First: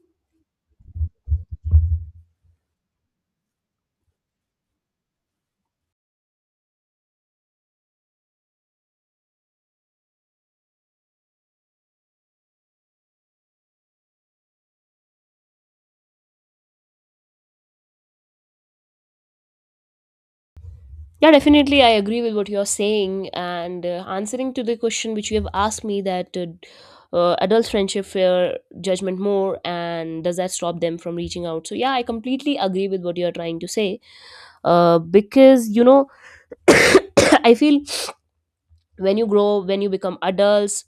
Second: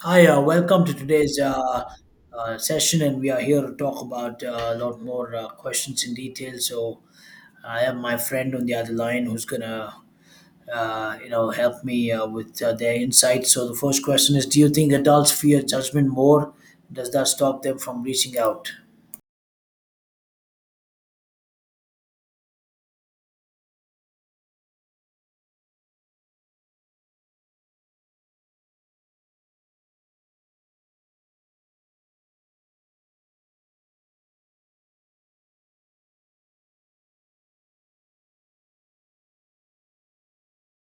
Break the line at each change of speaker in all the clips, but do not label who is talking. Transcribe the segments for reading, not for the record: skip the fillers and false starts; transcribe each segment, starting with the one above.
Hi, welcome to today's session, and we are here to talk about a lot more questions in detail. So I have my friend on the other line who's gonna help me with their insights. So the first question is: Do you think adults fear judgment more? Does that stop them from reaching out?
Yeah, definitely. I agree with what you're saying. And answering to the question which you have asked me that adult friendship fear judgment more and does that stop them from reaching out? So, yeah, I completely agree with what you're trying to say. Because, you know, I feel when you grow, when you become adults,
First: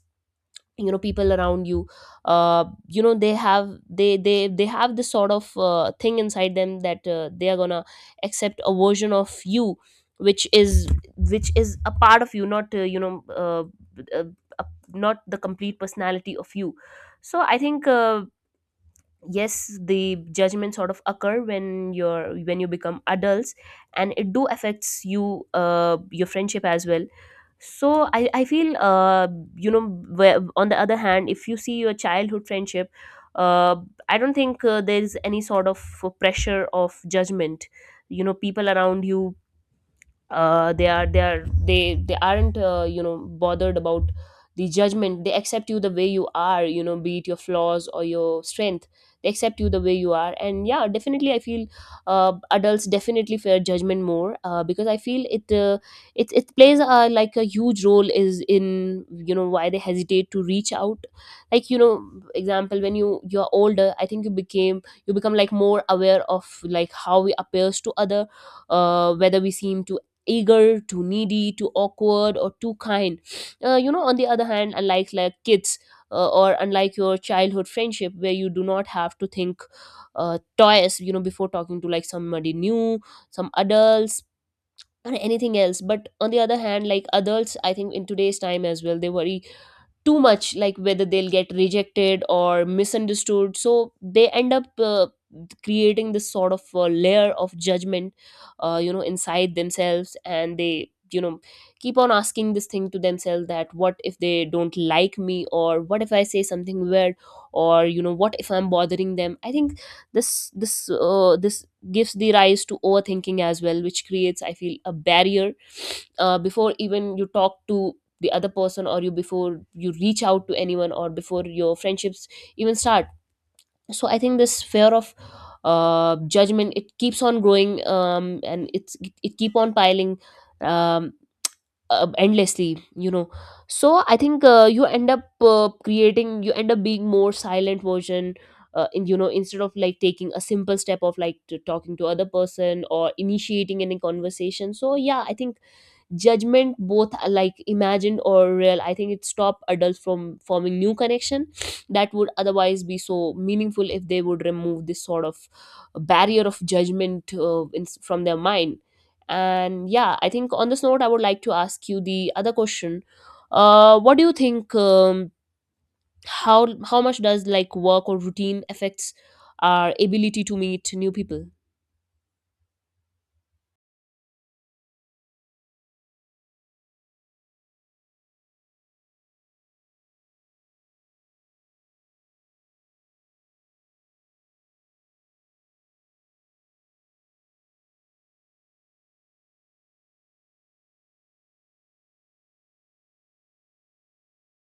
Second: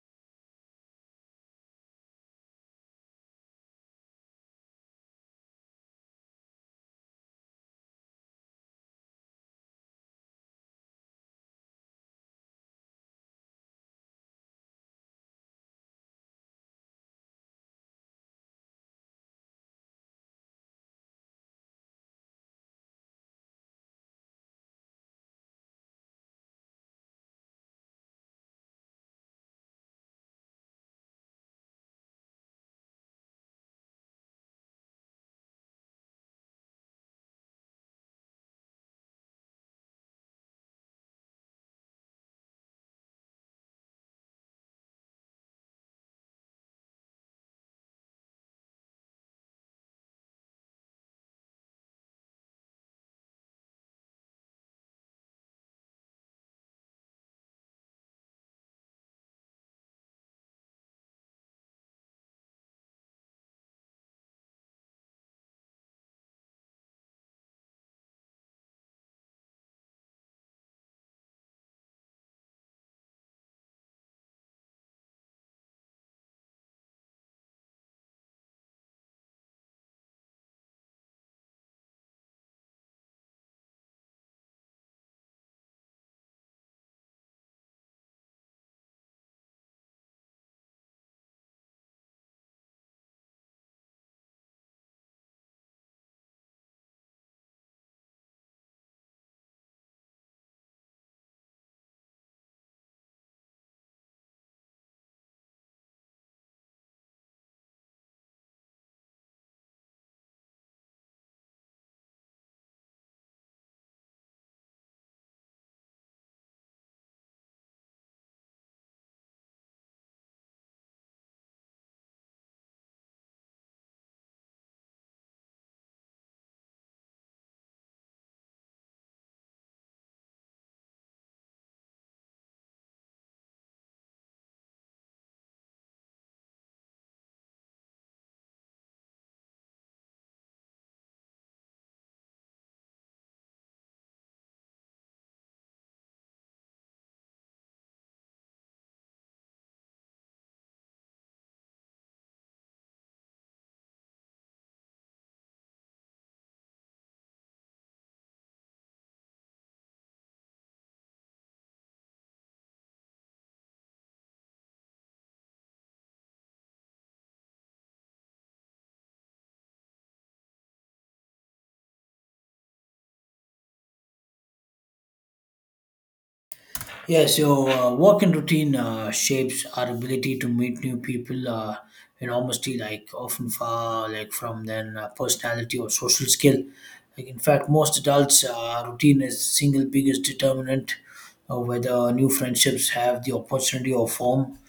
you know people around you uh, you know, they have this sort of thing inside them that they are gonna accept a version of you which is which is a part of you, not uh, uh, not the complete personality of you. So I think yes, the judgment sort of occur when you're when you become adults, and it do affects you your friendship as well. So I feel you know, where, on the other hand, if you see your childhood friendship, uh, I don't think there is any sort of pressure of judgment. You know, people around you, uh, they they aren't you know, bothered about the judgment. They accept you the way you are, you know, be it your flaws or your strength. They accept you the way you are. And yeah, definitely, I feel adults definitely fear judgment more because I feel it , it it plays like a huge role is in, you know, why they hesitate to reach out. Like, you know, example, when you're older, I think you became you become like more aware of like how we appears to other, whether we seem to eager, too needy, too awkward, or too kind. You know, on the other hand, unlike like kids, or unlike your childhood friendship, where you do not have to think twice, you know, before talking to like somebody new, some adults, or anything else. But on the other hand, like adults, I think in today's time as well, they worry too much, like whether they'll get rejected or misunderstood, so they end up creating this sort of layer of judgment you know, inside themselves, and they, you know, keep on asking this thing to themselves that what if they don't like me, or what if I say something weird, or you know, what if I'm bothering them. I think this gives the rise to overthinking as well, which creates, I feel, a barrier before even you talk to the other person, or you before you reach out to anyone, or before your friendships even start. So I think this fear of judgment, it keeps on growing, and it keep on piling, um, endlessly, you know. So I think you end up being more silent version you know, instead of like taking a simple step of like to talking to other person or initiating any conversation. So yeah, I think judgment, both like imagined or real, I think it stopped adults from forming new connection that would otherwise be so meaningful if they would remove this sort of barrier of judgment from their mind. And yeah, I think on this note I would like to ask you the other question. What do you think, how much does like work or routine affects our ability to meet new people?
Yes, so work and routine shapes our ability to meet new people, and like often far like from their personality or social skill. Like in fact, most adults' routine is the single biggest determinant of whether new friendships have the opportunity or form.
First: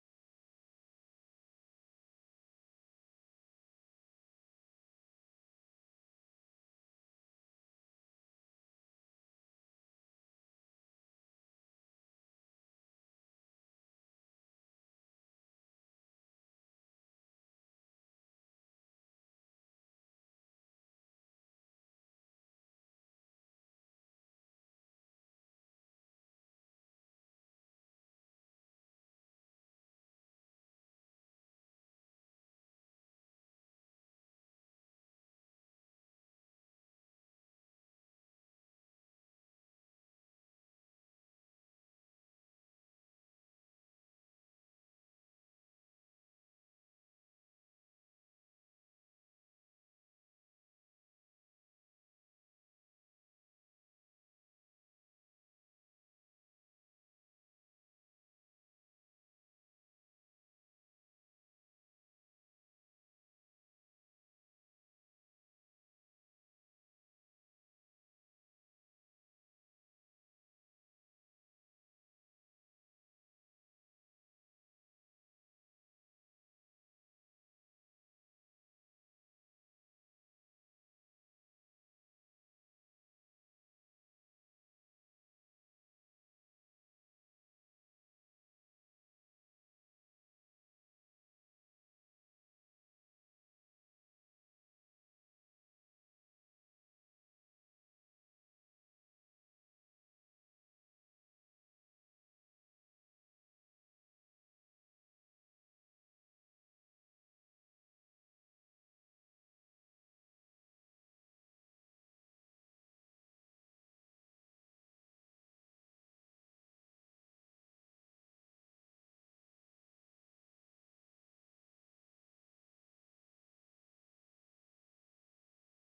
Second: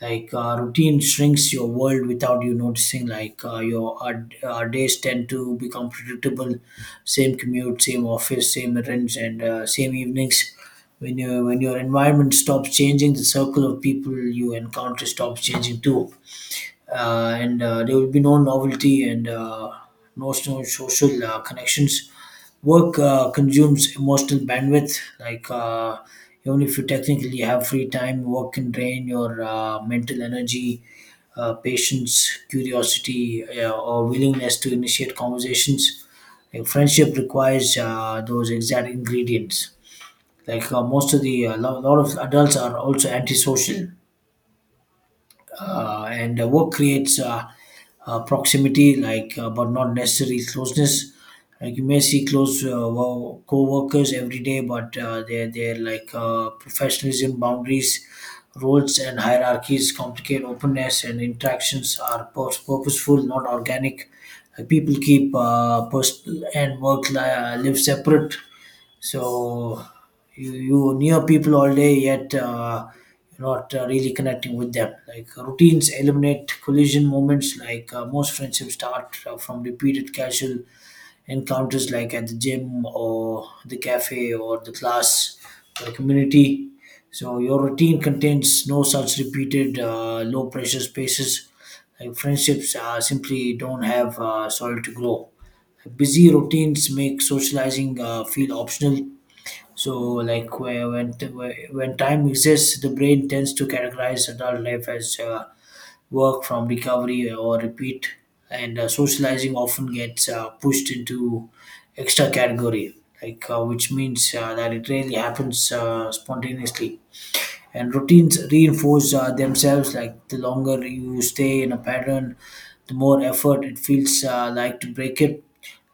Like routine shrinks your world without you noticing. Like our days tend to become predictable: same commute, same office, same errands, and same evenings. When your environment stops changing, the circle of people you encounter stops changing too, and there will be no novelty and no social connections. Work consumes emotional bandwidth. Like, even if you technically have free time, work can drain your mental energy, patience, curiosity, or willingness to initiate conversations. Like friendship requires those exact ingredients. Like, most of the a lot of adults are also antisocial, and work creates proximity, like, but not necessarily closeness. Like you may see close co-workers every day, but they're like, professionalism, boundaries, roles and hierarchies complicate openness, and interactions are purposeful, not organic. Like, people keep personal and work live separate, so you near people all day, yet you're not really connecting with them. Like routines eliminate collision moments. Like most friendships start from repeated casual encounters, like at the gym or the cafe or the class or community. So your routine contains no such repeated low pressure spaces. Like friendships simply don't have soil to grow. Busy routines make socializing feel optional, so, like when time exists, the brain tends to categorize adult life as work from recovery or repeat, and socializing often gets pushed into extra category, like, which means that it rarely happens spontaneously. And routines reinforce themselves. Like the longer you stay in a pattern, the more effort it feels like to break it.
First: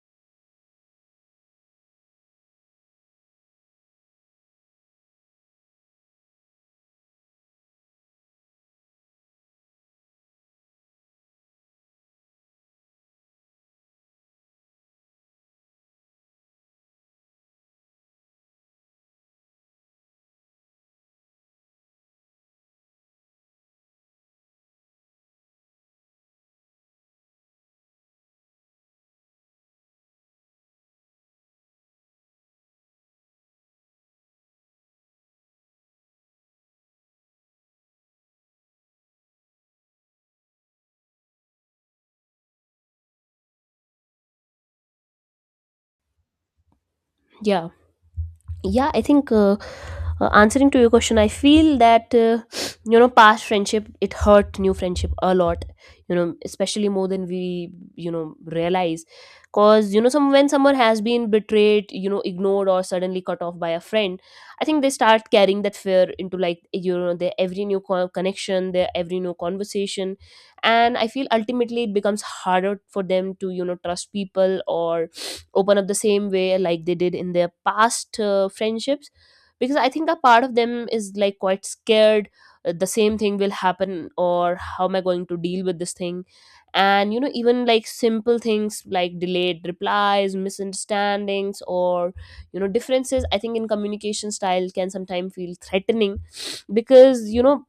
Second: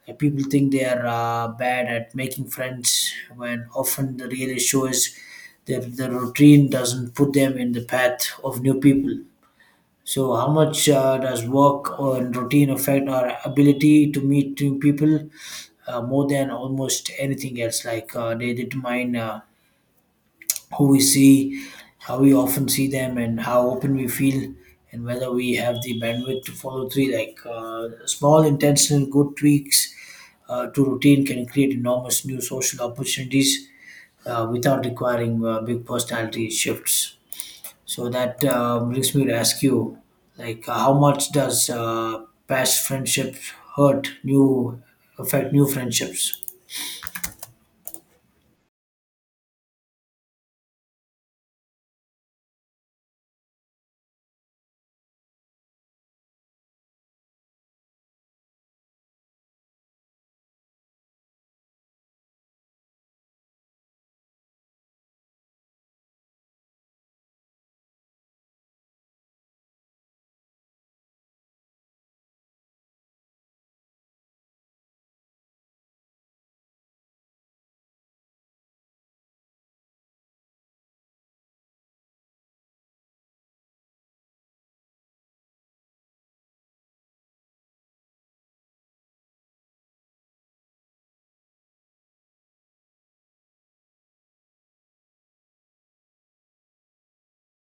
People think they are bad at making friends when often the real issue is that the routine doesn't put them in the path of new people. So, how much does work and routine affect our ability to meet new people? More than almost anything else. Like they determine who we see, how we often see them, and how open we feel, and whether we have the bandwidth to follow through. Like small, intentional, good tweaks to routine can create enormous new social opportunities without requiring big personality shifts. So that brings me to ask you, like, how much does past friendship hurt new affect new friendships?
Yeah, yeah, I think answering to your question, I feel that you know, past friendship, it hurt new friendship a lot, you know, especially more than we, you know, realize. Cause you know, some when someone has been betrayed, you know, ignored, or suddenly cut off by a friend, I think they start carrying that fear into, like, you know, their every new connection, their every new conversation. And I feel ultimately it becomes harder for them to, you know, trust people or open up the same way like they did in their past friendships, because I think a part of them is like quite scared. The same thing will happen, or how am I going to deal with this thing. And you know, even like simple things like delayed replies, misunderstandings, or you know, differences I think in communication style can sometimes feel threatening, because you know,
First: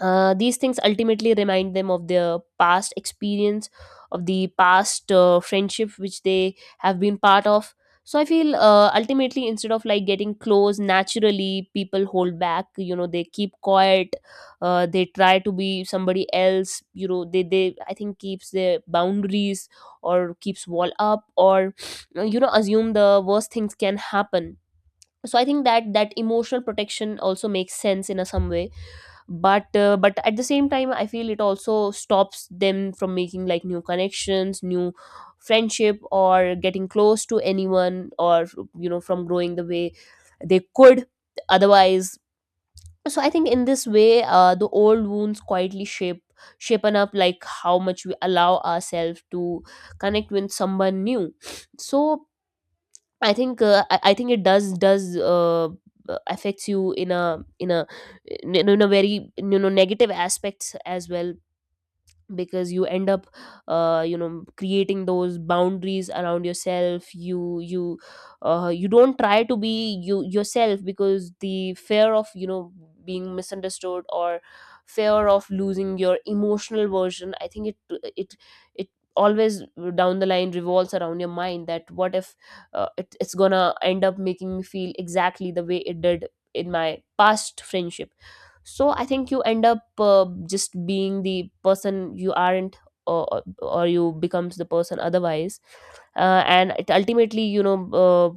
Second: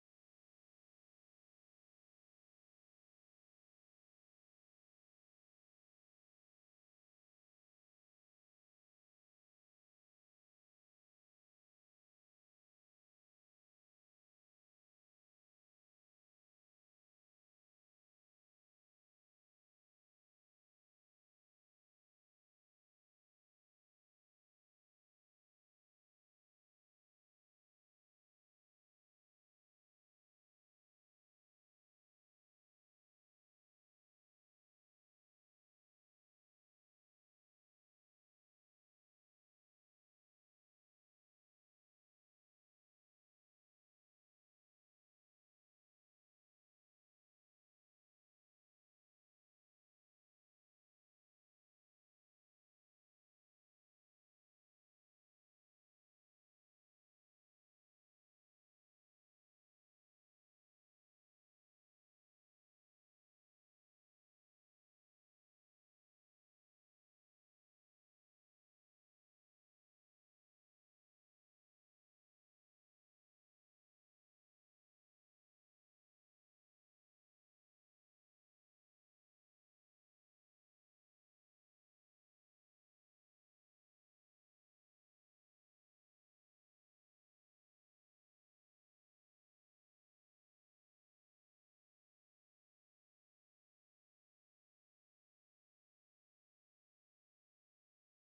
these things ultimately remind them of their past experience, of the past friendship which they have been part of. So I feel ultimately, instead of like getting close naturally, people hold back. You know, they keep quiet. They try to be somebody else. You know, they I think keeps their boundaries or keeps wall up, or you know, assume the worst things can happen. So I think that that emotional protection also makes sense in a some way, but at the same time, I feel it also stops them from making like new connections, new friendship, or getting close to anyone, or you know, from growing the way they could otherwise. So I think in this way the old wounds quietly shape shapen up like how much we allow ourselves to connect with someone new. So I think I think it does affects you in a in a very, you know, negative aspects as well, because you end up you know, creating those boundaries around yourself. You you don't try to be you yourself, because the fear of, you know, being misunderstood or fear of losing your emotional version, I think it it always down the line revolves around your mind that what if it's gonna end up making me feel exactly the way it did in my past friendship. So I think you end up just being the person you aren't, or you becomes the person otherwise. And it ultimately, you know,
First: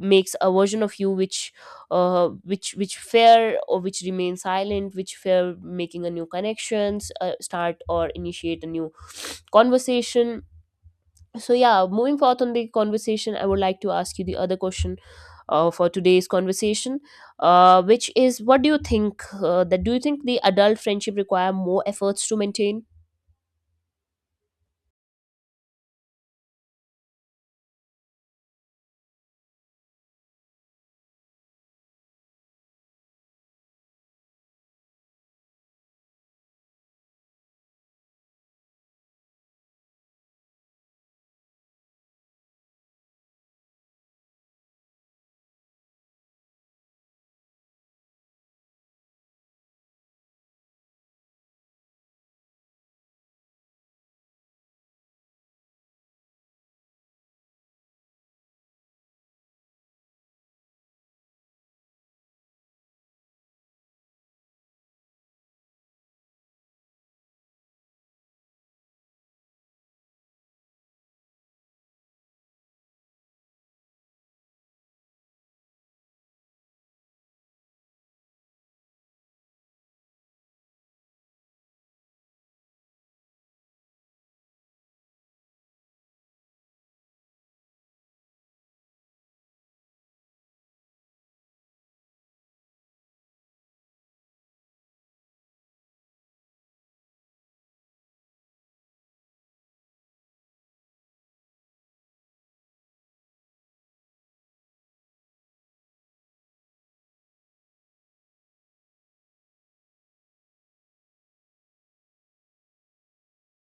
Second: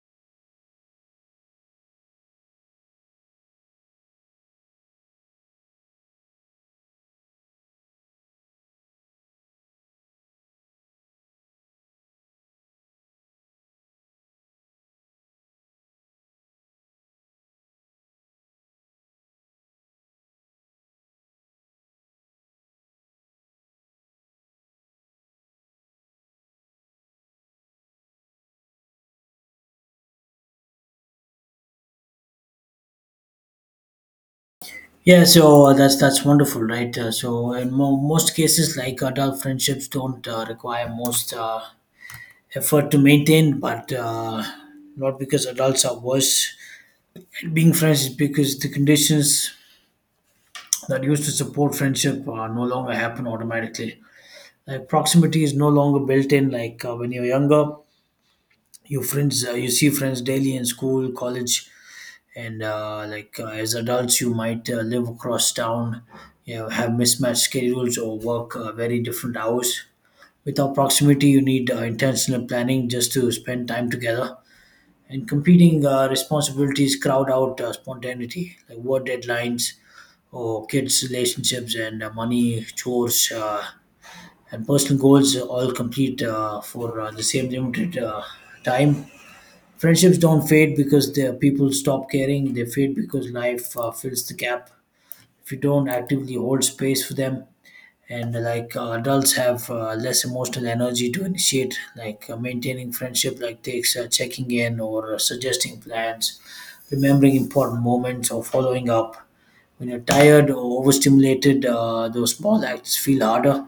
makes a version of you which which fear, or which remains silent, which fear making a new connections, start or initiate a new conversation. So yeah, moving forth on the conversation, I would like to ask you the other question for today's conversation, which is, what do you think that do you think the adult friendship require more efforts to maintain?
Yeah, so that's wonderful, right? So in most cases, like adult friendships don't require most effort to maintain, but not because adults are worse at being friends. It's because the conditions that used to support friendship no longer happen automatically. Like proximity is no longer built in. Like when you're younger, you see friends daily in school, college, and like as adults you might live across town. You know, have mismatched schedules or work very different hours. Without proximity you need intentional planning just to spend time together, and competing responsibilities crowd out spontaneity, like work deadlines or kids, relationships and money, chores, and personal goals all complete for the same limited time. Friendships don't fade because the people stop caring. They fade because life fills the gap, if you don't actively hold space for them. And like adults have less emotional energy to initiate. Like maintaining friendship, like, takes checking in or suggesting plans, remembering important moments, or following up. When you're tired or overstimulated, those small acts feel harder,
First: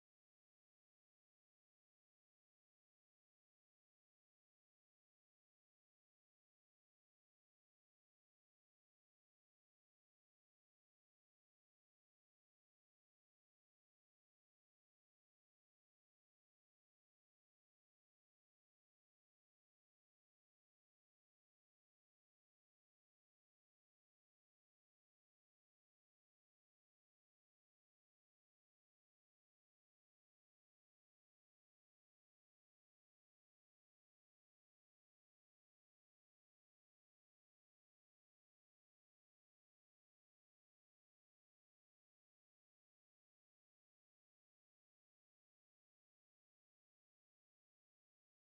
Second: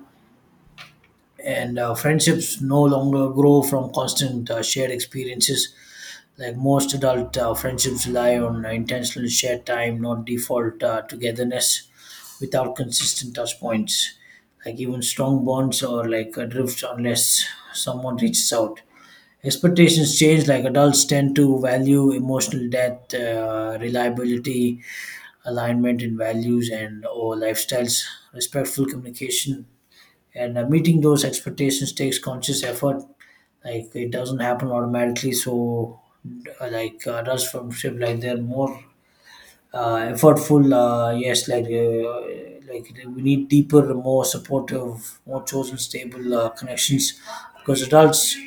and friendships no longer grow from constant shared experiences. Like most adult friendships rely on intentional shared time, not default togetherness, without consistent touch points. Like even strong bonds or like drifts, unless someone reaches out. Expectations change, like adults tend to value emotional depth, reliability, alignment in values and or lifestyles, respectful communication, and meeting those expectations takes conscious effort. Like it doesn't happen automatically, so like rush from ship, like they're more effortful, yes. Like like we need deeper, more supportive, more chosen, stable connections, because adults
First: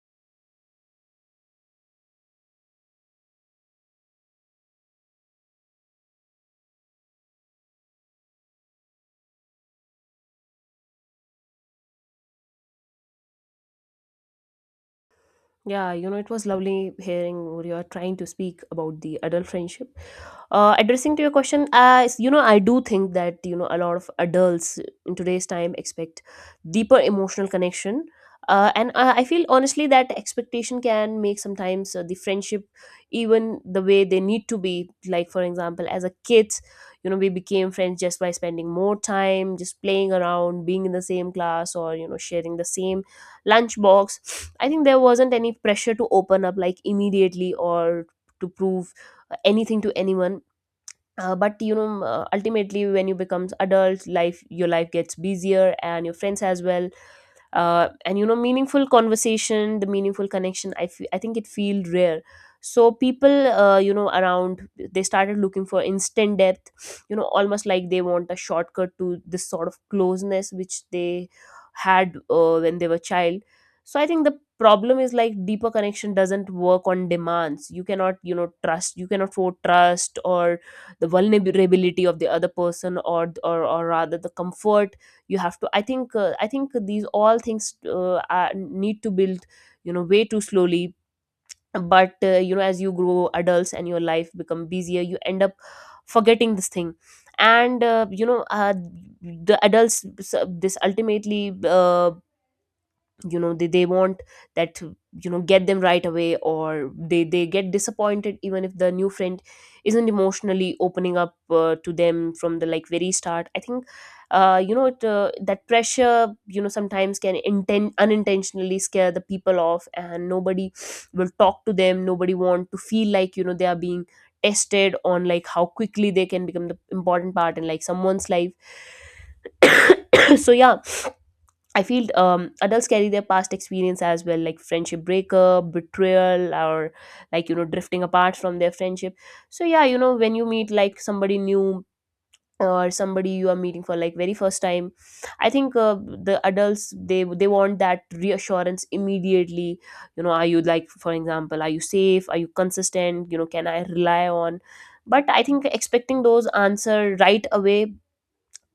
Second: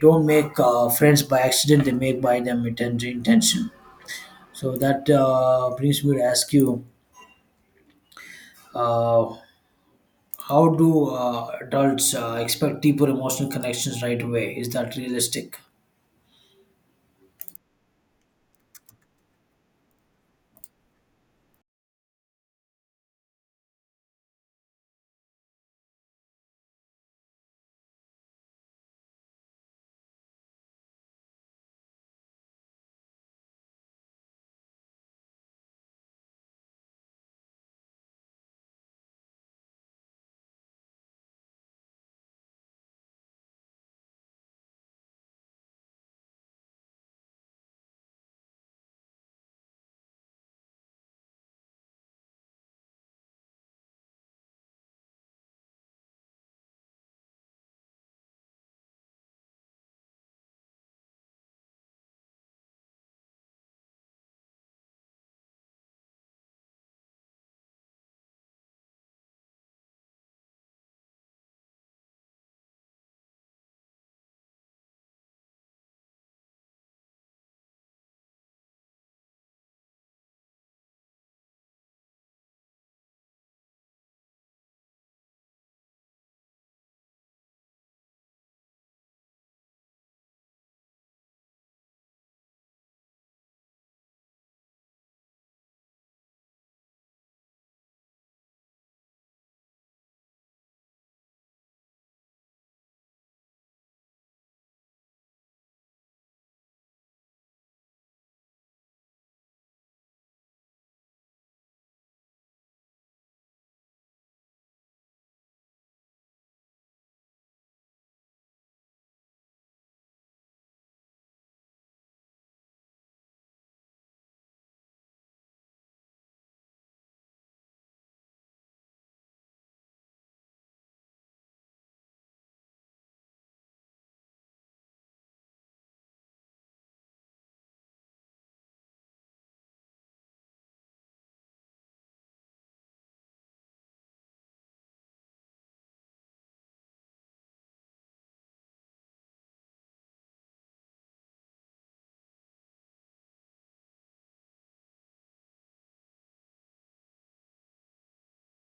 don't make friends by accident. They make by them intention. So that brings me to ask you, uh, how do adults expect deeper emotional connections right away? Is that realistic?
Yeah, you know, it was lovely hearing what you are trying to speak about the adult friendship. Addressing to your question, you know, I do think that, you know, a lot of adults in today's time expect deeper emotional connection. And I feel honestly that expectation can make sometimes the friendship even the way they need to be. Like, for example, as a kids, you know, we became friends just by spending more time, just playing around, being in the same class, or, you know, sharing the same lunchbox. I think there wasn't any pressure to open up like immediately or to prove anything to anyone. But you know, ultimately, when you become adult life, your life gets busier and your friends as well. And you know, meaningful conversation, the meaningful connection, I feel, I think it feel rare. So people you know, around, they started looking for instant depth, you know, almost like they want a shortcut to this sort of closeness which they had when they were child. So I think the problem is, like, deeper connection doesn't work on demands. You cannot, you know, trust, you cannot for trust, or the vulnerability of the other person, or rather the comfort you have to, I think I think these all things need to build, you know, way too slowly. But you know, as you grow adults and your life become busier, you end up forgetting this thing. And the adults, so this ultimately, you know, they want that to, you know, get them right away, or they get disappointed even if the new friend isn't emotionally opening up to them from the like very start. I think you know, that pressure, you know, sometimes can unintentionally scare the people off, and nobody will talk to them. Nobody want to feel like, you know, they are being tested on like how quickly they can become the important part in like someone's life. So yeah, I feel adults carry their past experience as well, like friendship breakup, betrayal, or like you know, drifting apart from their friendship. So yeah, you know, when you meet like somebody new, or somebody you are meeting for like very first time, I think the adults, they want that reassurance immediately. You know, are you, like, for example, are you safe? Are you consistent? You know, can I rely on? But I think expecting those answer right away,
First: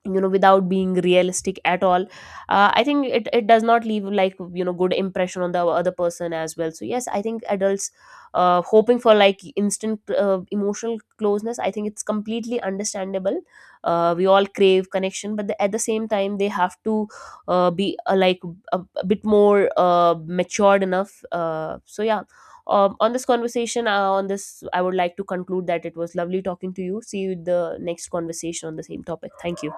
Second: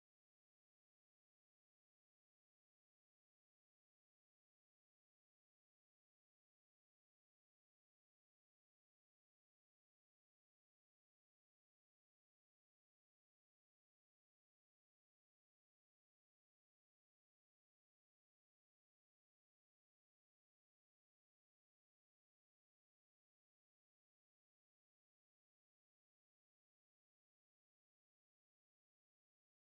you know, without being realistic at all, I think it does not leave like, you know, good impression on the other person as well. So yes, I think adults hoping for like instant emotional closeness, I think it's completely understandable. We all crave connection, but the, at the same time they have to be like a bit more matured enough. So yeah, on this conversation, on this I would like to conclude that it was lovely talking to you. See you in the next conversation on the same topic. Thank you.